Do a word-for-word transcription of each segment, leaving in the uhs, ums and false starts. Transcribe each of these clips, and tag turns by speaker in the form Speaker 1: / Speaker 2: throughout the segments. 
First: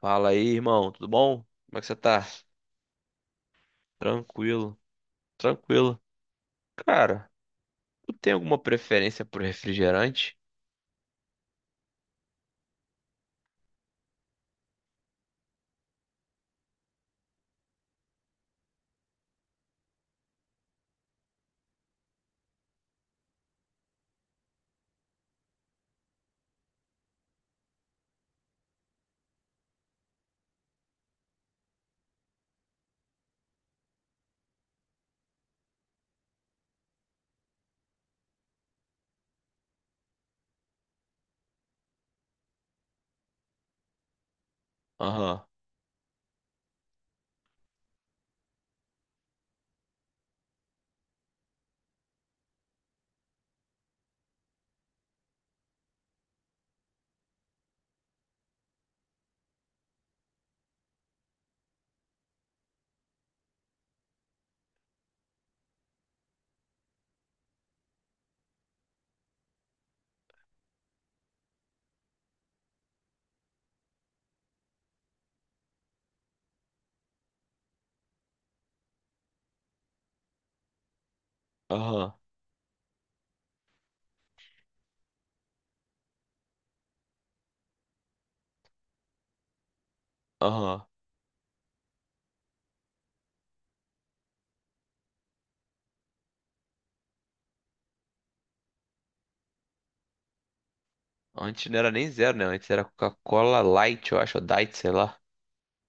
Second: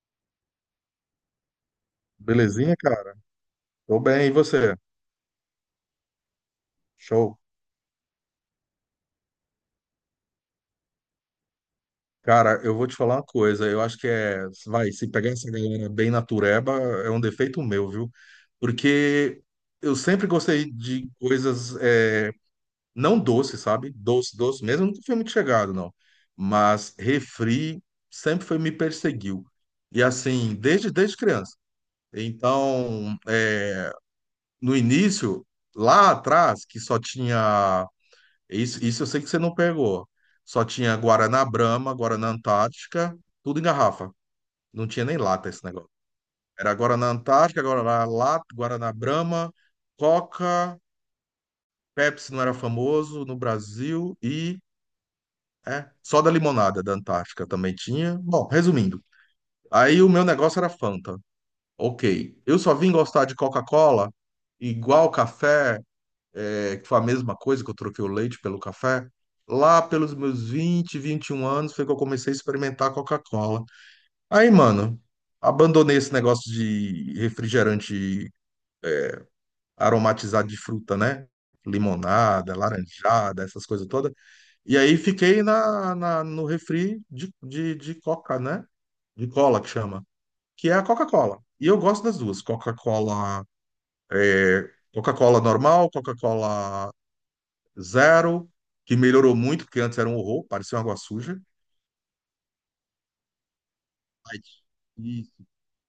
Speaker 1: Fala aí, irmão, tudo bom? Como é que você tá?
Speaker 2: Belezinha, cara? Tô bem, e você?
Speaker 1: Tranquilo, tranquilo. Cara,
Speaker 2: Show.
Speaker 1: tu tem alguma preferência por refrigerante?
Speaker 2: Cara, eu vou te falar uma coisa. Eu acho que é. Vai, se pegar essa galera bem natureba, é um defeito meu, viu? Porque eu sempre gostei de coisas é, não doces, sabe? Doce, doce mesmo. Eu nunca fui muito chegado, não. Mas refri sempre foi, me perseguiu. E assim, desde, desde criança. Então, é, no início, lá atrás, que só tinha. Isso, isso eu sei que você não pegou. Só tinha Guaraná Brahma, Guaraná Antártica, tudo em garrafa. Não tinha nem
Speaker 1: Aham,
Speaker 2: lata esse negócio. Era Guaraná Antártica, Guaraná Lata, Guaraná Brahma, Coca, Pepsi não era famoso no Brasil e é, só da limonada da Antártica também tinha. Bom, resumindo, aí o meu negócio era Fanta. Ok. Eu só vim gostar de Coca-Cola igual café é, que foi a mesma coisa que eu troquei o leite pelo café. Lá pelos meus vinte vinte e um anos foi que eu comecei a experimentar a Coca-Cola. Aí, mano, abandonei esse negócio de refrigerante aromatizado de fruta, né?
Speaker 1: aham,
Speaker 2: Limonada, laranjada, essas coisas todas. E aí fiquei na, na- no refri de, de, de Coca, né? De cola que chama, que é a
Speaker 1: aham.
Speaker 2: Coca-Cola. E eu gosto das duas, Coca-Cola, é, Coca-Cola normal, Coca-Cola Zero, que melhorou muito, porque antes era um horror, parecia uma água suja.
Speaker 1: Antes não era nem zero, né? Antes era Coca-Cola Light, eu acho, ou
Speaker 2: Light.
Speaker 1: Diet, sei lá.
Speaker 2: Isso.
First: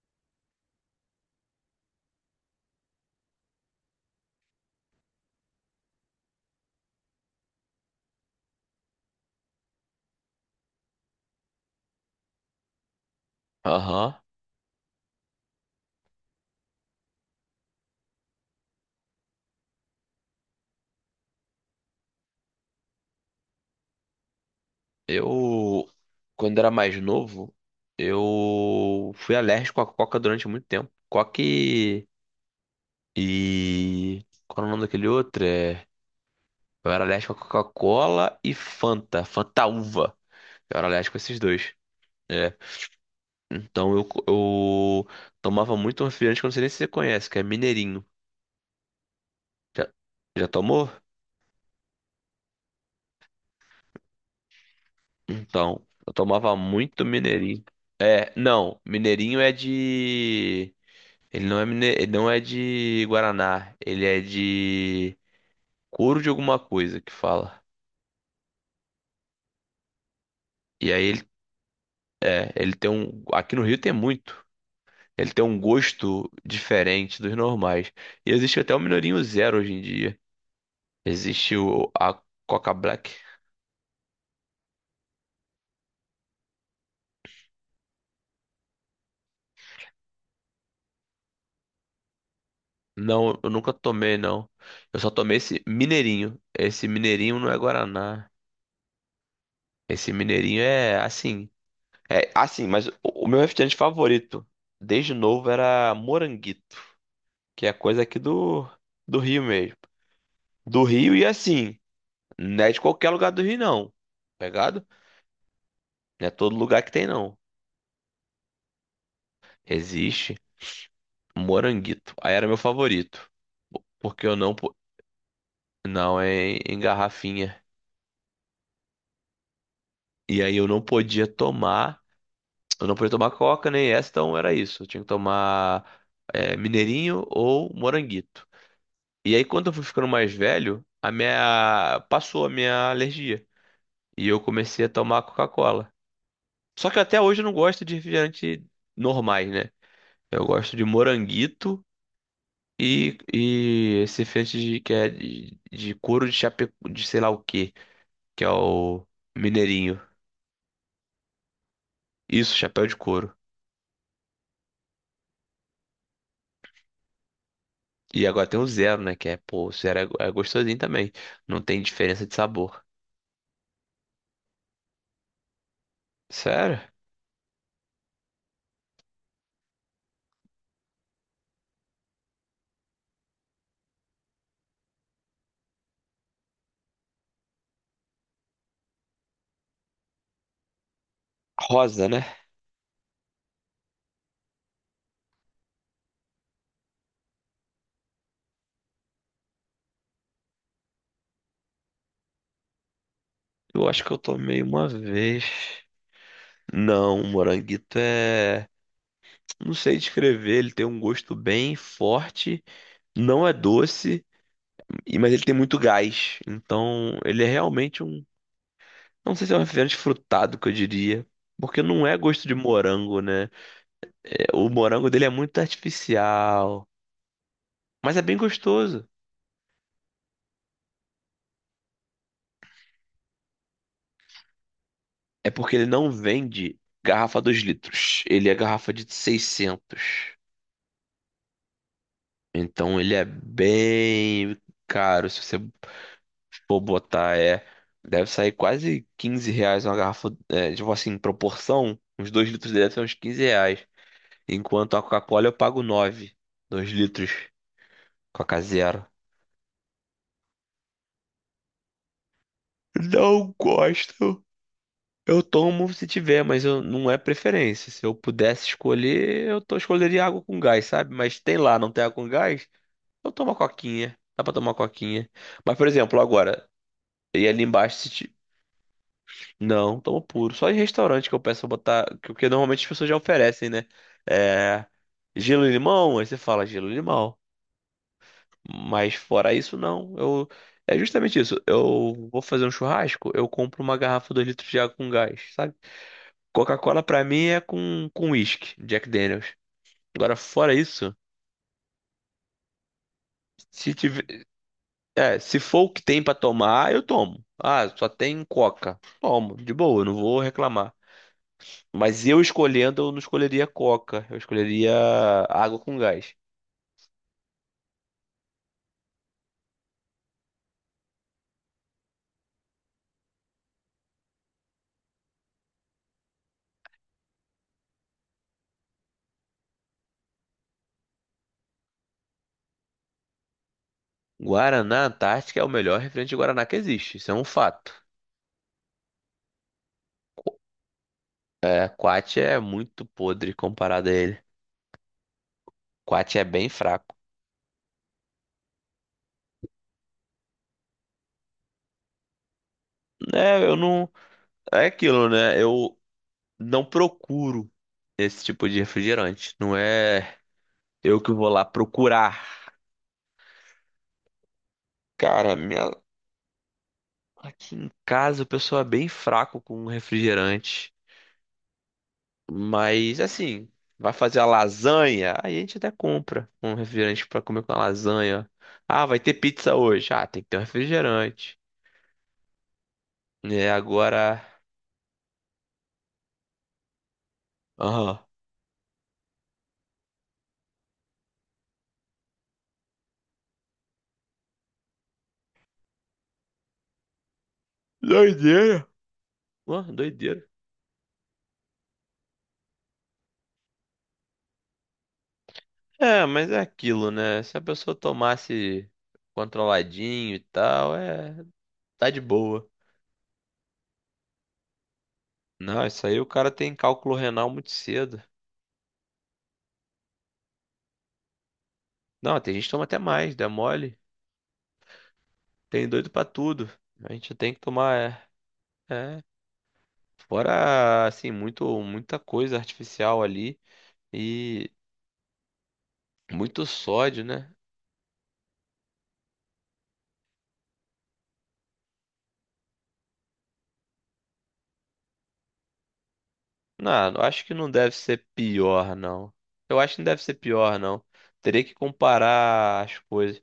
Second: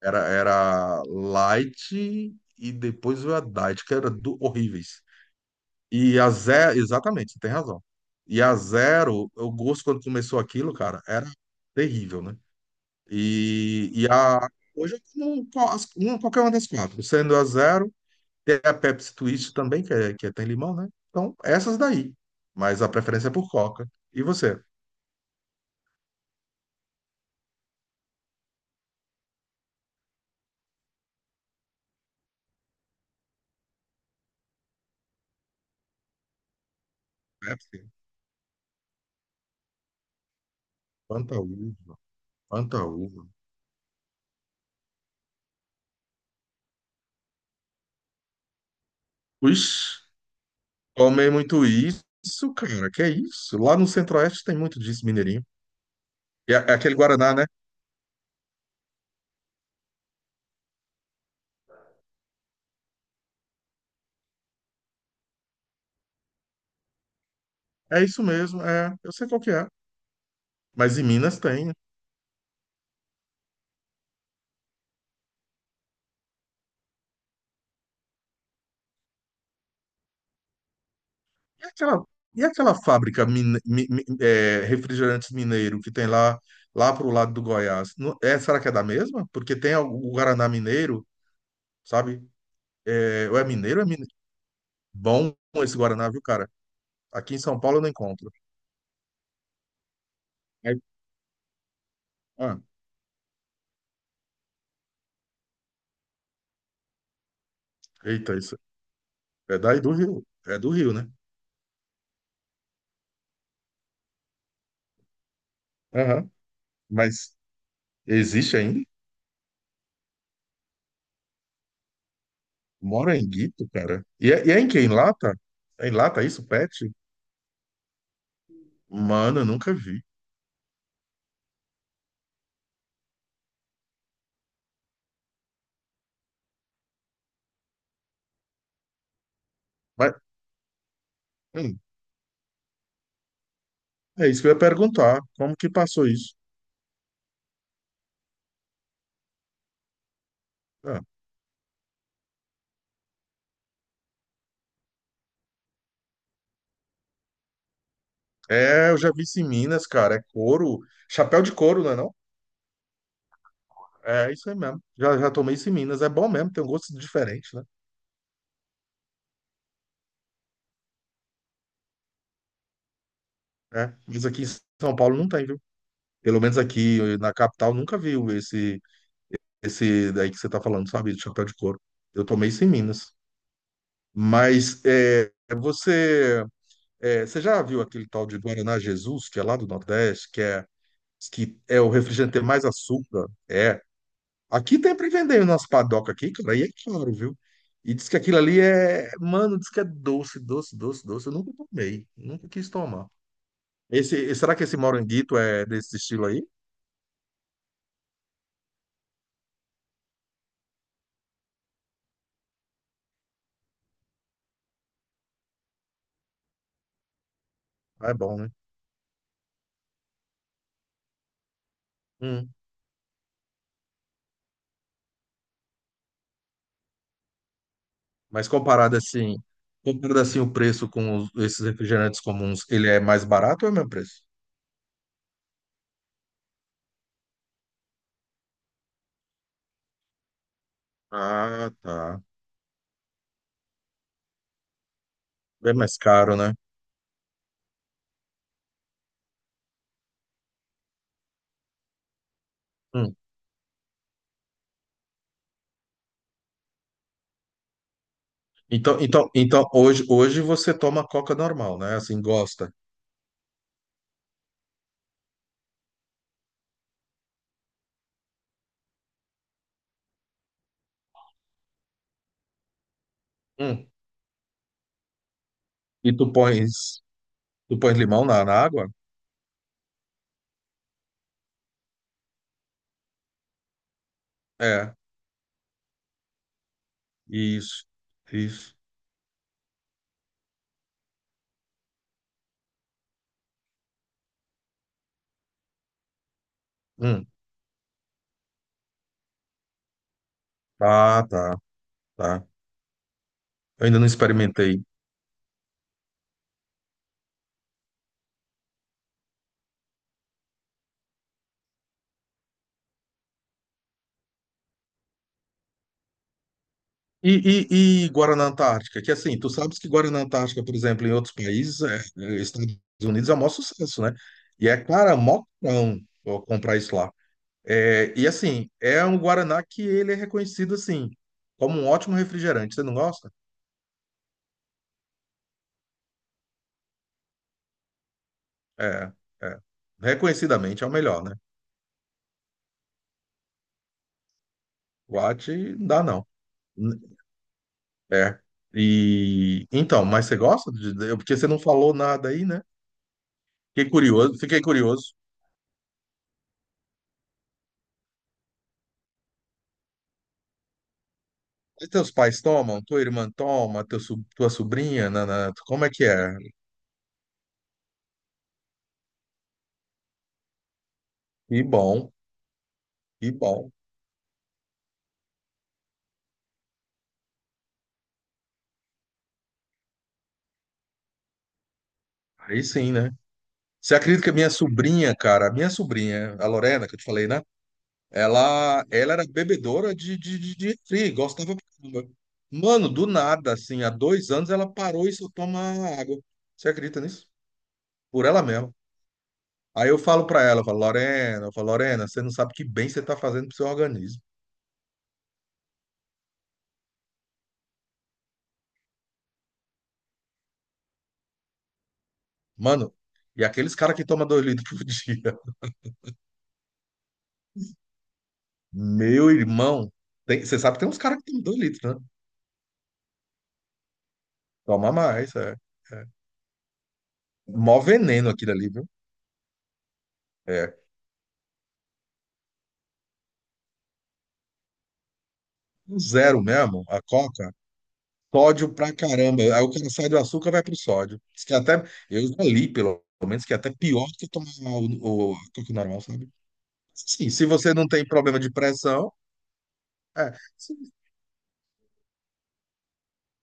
Speaker 2: Era, era Light e depois veio a Diet, que era do, horríveis. E a Zero, exatamente, você tem razão. E a Zero, o gosto quando começou aquilo, cara, era terrível, né? E, e
Speaker 1: Aham.
Speaker 2: a, Hoje eu como qual- as- uma- qualquer uma das quatro, sendo a Zero, tem a Pepsi Twist também, que, é, que é- tem limão, né? Então, essas daí. Mas a preferência é por Coca. E você?
Speaker 1: Eu, Quando era mais novo, eu fui alérgico à Coca durante muito tempo. Coca e... e- Qual era o nome daquele outro? É... Eu era alérgico à
Speaker 2: Pepsi?
Speaker 1: Coca-Cola e Fanta, Fanta uva. Eu era alérgico a
Speaker 2: Quanta
Speaker 1: esses dois.
Speaker 2: uva,
Speaker 1: É.
Speaker 2: quanta uva.
Speaker 1: Então eu, eu tomava muito refrigerante que eu não sei nem se você conhece, que é Mineirinho. Já,
Speaker 2: Ixi,
Speaker 1: já tomou?
Speaker 2: tomei muito isso, cara. Que é isso? Lá no Centro-Oeste tem muito disso, mineirinho.
Speaker 1: Então, eu
Speaker 2: é,
Speaker 1: tomava
Speaker 2: é aquele
Speaker 1: muito
Speaker 2: Guaraná, né?
Speaker 1: Mineirinho. É, não, Mineirinho é de. Ele não é, mine... ele não é de Guaraná, ele é de couro de alguma coisa que fala.
Speaker 2: É isso mesmo, é. Eu sei qual que é.
Speaker 1: E
Speaker 2: Mas em
Speaker 1: aí ele,
Speaker 2: Minas tem.
Speaker 1: é, ele tem um. Aqui no Rio tem muito. Ele tem um gosto diferente dos normais. E existe até o Mineirinho Zero hoje em dia. Existe
Speaker 2: E
Speaker 1: o,
Speaker 2: aquela,
Speaker 1: a
Speaker 2: e
Speaker 1: Coca
Speaker 2: aquela
Speaker 1: Black.
Speaker 2: fábrica mine, mi- mi- é, refrigerantes mineiro que tem lá, lá pro lado do Goiás? Não- é, será que é da mesma? Porque tem o, o Guaraná mineiro, sabe? É, ou
Speaker 1: Não,
Speaker 2: é
Speaker 1: eu nunca
Speaker 2: mineiro, ou é mineiro.
Speaker 1: tomei, não. Eu só
Speaker 2: Bom
Speaker 1: tomei esse
Speaker 2: esse Guaraná, viu,
Speaker 1: mineirinho.
Speaker 2: cara?
Speaker 1: Esse
Speaker 2: Aqui em
Speaker 1: mineirinho não é
Speaker 2: São Paulo eu não
Speaker 1: Guaraná.
Speaker 2: encontro.
Speaker 1: Esse mineirinho
Speaker 2: Aí-
Speaker 1: é assim. É
Speaker 2: ah,
Speaker 1: assim, mas o, o meu refrigerante favorito, desde novo, era Moranguito, que é coisa aqui
Speaker 2: eita, isso.
Speaker 1: do, do Rio
Speaker 2: É
Speaker 1: mesmo.
Speaker 2: daí do Rio. É do
Speaker 1: Do
Speaker 2: Rio, né?
Speaker 1: Rio e assim, não é de qualquer lugar do Rio, não. Pegado? Não é
Speaker 2: Aham.
Speaker 1: todo lugar que tem, não.
Speaker 2: Mas existe ainda?
Speaker 1: Existe Moranguito. Aí era meu
Speaker 2: Mora em
Speaker 1: favorito.
Speaker 2: Guito, cara.
Speaker 1: Porque
Speaker 2: E
Speaker 1: eu
Speaker 2: é, e
Speaker 1: não.
Speaker 2: é em
Speaker 1: po-
Speaker 2: quem? Lata? É em
Speaker 1: Não,
Speaker 2: Lata isso,
Speaker 1: é em em
Speaker 2: Pet?
Speaker 1: garrafinha.
Speaker 2: Mano, eu nunca vi.
Speaker 1: E aí eu não podia tomar. Eu não podia tomar coca nem essa, então era isso. Eu tinha que tomar é, mineirinho ou moranguito. E aí, quando eu fui ficando
Speaker 2: Mas,
Speaker 1: mais velho, a
Speaker 2: hum,
Speaker 1: minha passou a minha alergia e
Speaker 2: é
Speaker 1: eu
Speaker 2: isso que eu ia
Speaker 1: comecei a
Speaker 2: perguntar.
Speaker 1: tomar
Speaker 2: Como que
Speaker 1: Coca-Cola.
Speaker 2: passou isso?
Speaker 1: Só que até hoje eu não gosto de refrigerante normais, né? Eu gosto de
Speaker 2: Ah,
Speaker 1: moranguito e, e esse refrigerante de, que é de, de couro de chapéu de sei lá o quê, que é
Speaker 2: é, eu
Speaker 1: o
Speaker 2: já vi isso em Minas,
Speaker 1: mineirinho.
Speaker 2: cara. É couro. Chapéu de couro, não é não?
Speaker 1: Isso, chapéu de couro.
Speaker 2: É isso aí mesmo. Já, já tomei isso em Minas. É bom mesmo, tem um gosto diferente, né?
Speaker 1: E agora tem o zero, né? Que é, pô, o zero é, é gostosinho também. Não tem diferença de sabor.
Speaker 2: É. Mas aqui em São Paulo não tem, viu? Pelo menos
Speaker 1: Sério?
Speaker 2: aqui na capital nunca viu esse, esse daí que você tá falando, sabe? De chapéu de couro. Eu tomei isso em Minas. Mas é, você, é, você já viu aquele tal de Guaraná Jesus, que é lá do Nordeste, que é, que é o
Speaker 1: Rosa, né?
Speaker 2: refrigerante tem mais açúcar? É. Aqui tem pra vender nas padocas aqui, cara, e é caro, viu? E diz que aquilo ali é. Mano, diz que é doce, doce, doce, doce. Eu nunca tomei, nunca quis tomar.
Speaker 1: Eu acho que eu
Speaker 2: Esse, será
Speaker 1: tomei
Speaker 2: que esse
Speaker 1: uma
Speaker 2: moranguito
Speaker 1: vez.
Speaker 2: é desse estilo aí?
Speaker 1: Não, o moranguito é. Não sei descrever. Ele tem um gosto bem forte. Não é doce, e- mas ele tem muito gás. Então, ele é realmente
Speaker 2: Ah, é
Speaker 1: um.
Speaker 2: bom, né?
Speaker 1: Não sei se é um refrigerante frutado que eu diria. Porque não é gosto
Speaker 2: Hum.
Speaker 1: de morango, né? É, o morango dele é muito artificial. Mas é bem
Speaker 2: Mas comparado
Speaker 1: gostoso.
Speaker 2: assim, comparado assim o preço com os- esses refrigerantes comuns, ele é mais barato ou é o mesmo preço?
Speaker 1: É porque ele não vende garrafa dois litros. Ele é garrafa de seiscentos.
Speaker 2: Ah, tá.
Speaker 1: Então ele é bem caro. Se você
Speaker 2: Bem mais caro, né?
Speaker 1: for botar, é. Deve sair quase quinze reais uma garrafa. É, tipo assim, em proporção, uns dois litros dele são uns
Speaker 2: Hum.
Speaker 1: quinze reais. Enquanto a Coca-Cola eu pago nove dois litros. Coca
Speaker 2: Então,
Speaker 1: zero.
Speaker 2: então, então hoje, hoje você toma Coca normal, né? Assim, gosta.
Speaker 1: Não gosto. Eu tomo se tiver, mas eu, não é preferência. Se eu pudesse escolher, eu tô, escolheria água com gás, sabe? Mas tem lá, não tem água com gás? Eu tomo uma
Speaker 2: Hum.
Speaker 1: coquinha. Dá pra tomar uma coquinha. Mas, por
Speaker 2: E
Speaker 1: exemplo,
Speaker 2: tu
Speaker 1: agora,
Speaker 2: pões,
Speaker 1: e ali
Speaker 2: tu
Speaker 1: embaixo,
Speaker 2: pões
Speaker 1: se
Speaker 2: limão
Speaker 1: ti-
Speaker 2: na, na água?
Speaker 1: não, tomo puro. Só em restaurante que eu peço pra botar. que- Porque normalmente as pessoas já oferecem, né? É,
Speaker 2: É,
Speaker 1: gelo e limão, aí você fala gelo e limão.
Speaker 2: isso, isso.
Speaker 1: Mas fora isso, não. Eu... É justamente isso. Eu vou fazer um churrasco, eu compro uma garrafa dois litros de água com gás, sabe? Coca-Cola pra
Speaker 2: Hum.
Speaker 1: mim é com com uísque, Jack Daniels. Agora, fora isso,
Speaker 2: Ah, tá, tá. Eu
Speaker 1: se
Speaker 2: ainda não
Speaker 1: tiver.
Speaker 2: experimentei.
Speaker 1: É, se for o que tem pra tomar, eu tomo. Ah, só tem Coca. Tomo, de boa, eu não vou reclamar. Mas eu escolhendo, eu não escolheria Coca. Eu escolheria água com gás.
Speaker 2: E, e, e Guaraná Antártica, que assim, tu sabes que Guaraná Antártica, por exemplo, em outros países, é, é, Estados Unidos é o maior sucesso, né? E é, cara, mó cão ó, comprar isso lá. É, e assim, é um Guaraná que ele é reconhecido, assim, como um ótimo refrigerante. Você não gosta?
Speaker 1: Guaraná Antártica é o melhor refrigerante de Guaraná que existe. Isso é um fato.
Speaker 2: É, é. Reconhecidamente é o melhor, né?
Speaker 1: É, Quat é muito podre comparado a ele.
Speaker 2: Guate, não dá não.
Speaker 1: Quat é bem fraco.
Speaker 2: N- É. E então, mas você gosta? de- de- Porque você não falou nada aí, né?
Speaker 1: É, eu
Speaker 2: Fiquei
Speaker 1: não.
Speaker 2: curioso, fiquei
Speaker 1: É
Speaker 2: curioso.
Speaker 1: aquilo, né? Eu não procuro esse tipo de refrigerante. Não é eu que vou lá
Speaker 2: Mas teus pais
Speaker 1: procurar.
Speaker 2: tomam? Tua irmã toma? Teu, so- tua sobrinha? Na na
Speaker 1: Cara,
Speaker 2: como é
Speaker 1: minha,
Speaker 2: que é?
Speaker 1: Aqui em casa o pessoal é bem fraco com refrigerante,
Speaker 2: E bom,
Speaker 1: mas
Speaker 2: e
Speaker 1: assim,
Speaker 2: bom.
Speaker 1: vai fazer a lasanha, aí a gente até compra um refrigerante pra comer com a lasanha. Ah, vai ter pizza hoje. Ah, tem que ter um refrigerante.
Speaker 2: Aí sim, né?
Speaker 1: É,
Speaker 2: Você acredita que a
Speaker 1: agora.
Speaker 2: minha sobrinha, cara, a minha sobrinha, a Lorena, que eu te falei, né?
Speaker 1: Aham.
Speaker 2: Ela, ela era bebedora de, de, de, de refri, gostava pra caramba. Mano, do nada, assim, há dois anos ela parou e só toma água. Você acredita nisso? Por ela mesma.
Speaker 1: Doideira. Ó,
Speaker 2: Aí eu falo
Speaker 1: doideira.
Speaker 2: pra ela, eu falo, Lorena, eu falo, Lorena, você não sabe que bem você tá fazendo pro seu organismo.
Speaker 1: É, mas é aquilo, né? Se a pessoa tomasse controladinho e tal, é. Tá de boa.
Speaker 2: Mano, e aqueles caras que tomam dois litros por dia.
Speaker 1: Não, isso aí o cara tem cálculo renal muito cedo.
Speaker 2: Meu irmão, tem- você sabe que tem uns caras que tem dois litros, né?
Speaker 1: Não, tem gente que toma até mais, dá mole.
Speaker 2: Toma mais, é.
Speaker 1: Tem
Speaker 2: É.
Speaker 1: doido pra tudo. A gente tem que
Speaker 2: Mó
Speaker 1: tomar.
Speaker 2: veneno aquilo ali, viu?
Speaker 1: É, é,
Speaker 2: É.
Speaker 1: fora, assim, muito, muita coisa artificial ali. E
Speaker 2: O Zero
Speaker 1: muito
Speaker 2: mesmo, a
Speaker 1: sódio, né?
Speaker 2: Coca, sódio pra caramba. Aí o cara sai do açúcar, vai pro sódio. Diz que até, eu já li, pelo menos, que é até pior do que tomar o, o, a Coca normal, sabe?
Speaker 1: Não, eu
Speaker 2: Sim,
Speaker 1: acho
Speaker 2: se
Speaker 1: que não
Speaker 2: você não
Speaker 1: deve
Speaker 2: tem
Speaker 1: ser
Speaker 2: problema de
Speaker 1: pior,
Speaker 2: pressão,
Speaker 1: não. Eu acho que não deve
Speaker 2: é.
Speaker 1: ser
Speaker 2: Sim.
Speaker 1: pior, não. Teria que comparar as coisas.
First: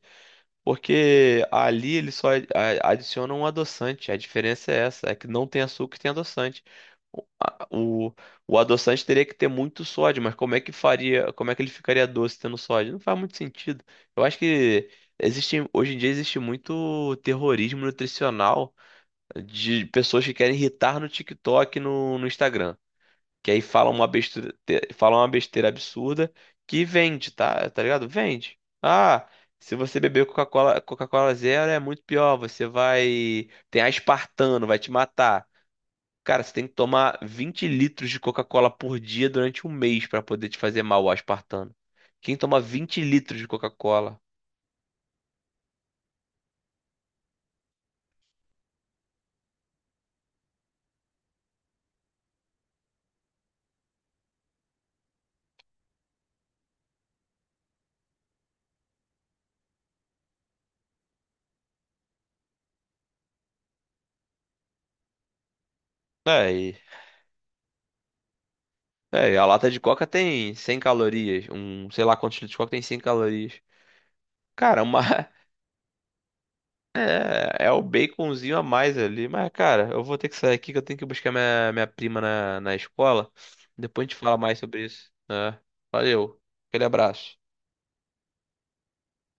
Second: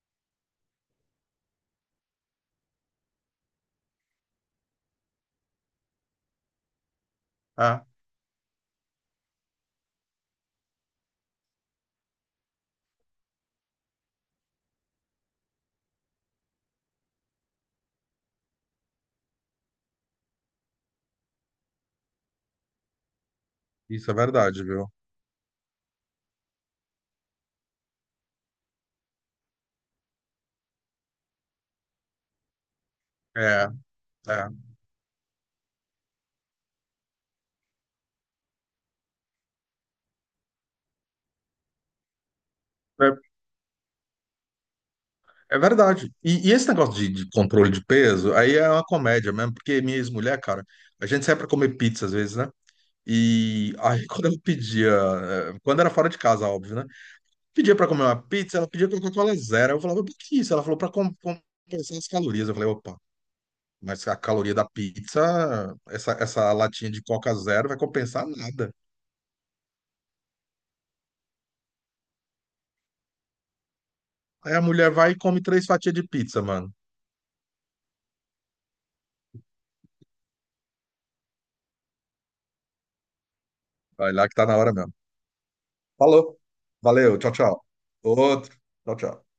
Speaker 1: Porque ali ele só ad- a- adiciona um adoçante. A diferença é essa, é que não tem açúcar e tem adoçante. O, a-
Speaker 2: Ah,
Speaker 1: o, o adoçante teria que ter muito sódio, mas como é que faria, como é que ele ficaria doce tendo sódio? Não faz muito sentido. Eu acho que existe, hoje em dia existe muito terrorismo nutricional de pessoas que querem irritar no TikTok, e no, no Instagram. Que aí fala uma
Speaker 2: isso é
Speaker 1: besteira,
Speaker 2: verdade, viu?
Speaker 1: fala uma besteira absurda que vende, tá? Tá ligado? Vende. Ah, se você beber Coca-Cola, Coca-Cola zero é muito pior, você vai
Speaker 2: É,
Speaker 1: tem
Speaker 2: é.
Speaker 1: aspartano, vai te matar. Cara, você tem que tomar vinte litros de Coca-Cola por dia durante um mês pra poder te fazer mal o aspartano. Quem toma vinte litros de Coca-Cola?
Speaker 2: É verdade. E, e esse negócio de, de controle de peso, aí é uma comédia mesmo, porque minha ex-mulher, cara, a gente sai pra comer pizza às vezes, né? E aí quando eu pedia, eh, quando era fora de casa, óbvio, né? Pedia pra comer uma pizza, ela pedia Coca-Cola zero. Eu falava, por que isso? Ela falou pra com- compensar as calorias. Eu falei, opa, mas a caloria da pizza, essa,
Speaker 1: É,
Speaker 2: essa
Speaker 1: e,
Speaker 2: latinha de Coca zero vai compensar nada.
Speaker 1: é, e a lata de Coca tem cem calorias. Um, sei lá quantos litros de Coca tem cem calorias.
Speaker 2: Aí a
Speaker 1: Cara,
Speaker 2: mulher
Speaker 1: uma,
Speaker 2: vai e come três fatias de pizza, mano.
Speaker 1: É, é o baconzinho a mais ali. Mas, cara, eu vou ter que sair aqui que eu tenho que buscar minha, minha prima na, na escola. Depois a
Speaker 2: Vai
Speaker 1: gente
Speaker 2: lá que
Speaker 1: fala
Speaker 2: tá na
Speaker 1: mais
Speaker 2: hora
Speaker 1: sobre
Speaker 2: mesmo.
Speaker 1: isso. né?
Speaker 2: Falou.
Speaker 1: Valeu. Aquele
Speaker 2: Valeu, tchau,
Speaker 1: abraço.
Speaker 2: tchau. Outro. Tchau, tchau.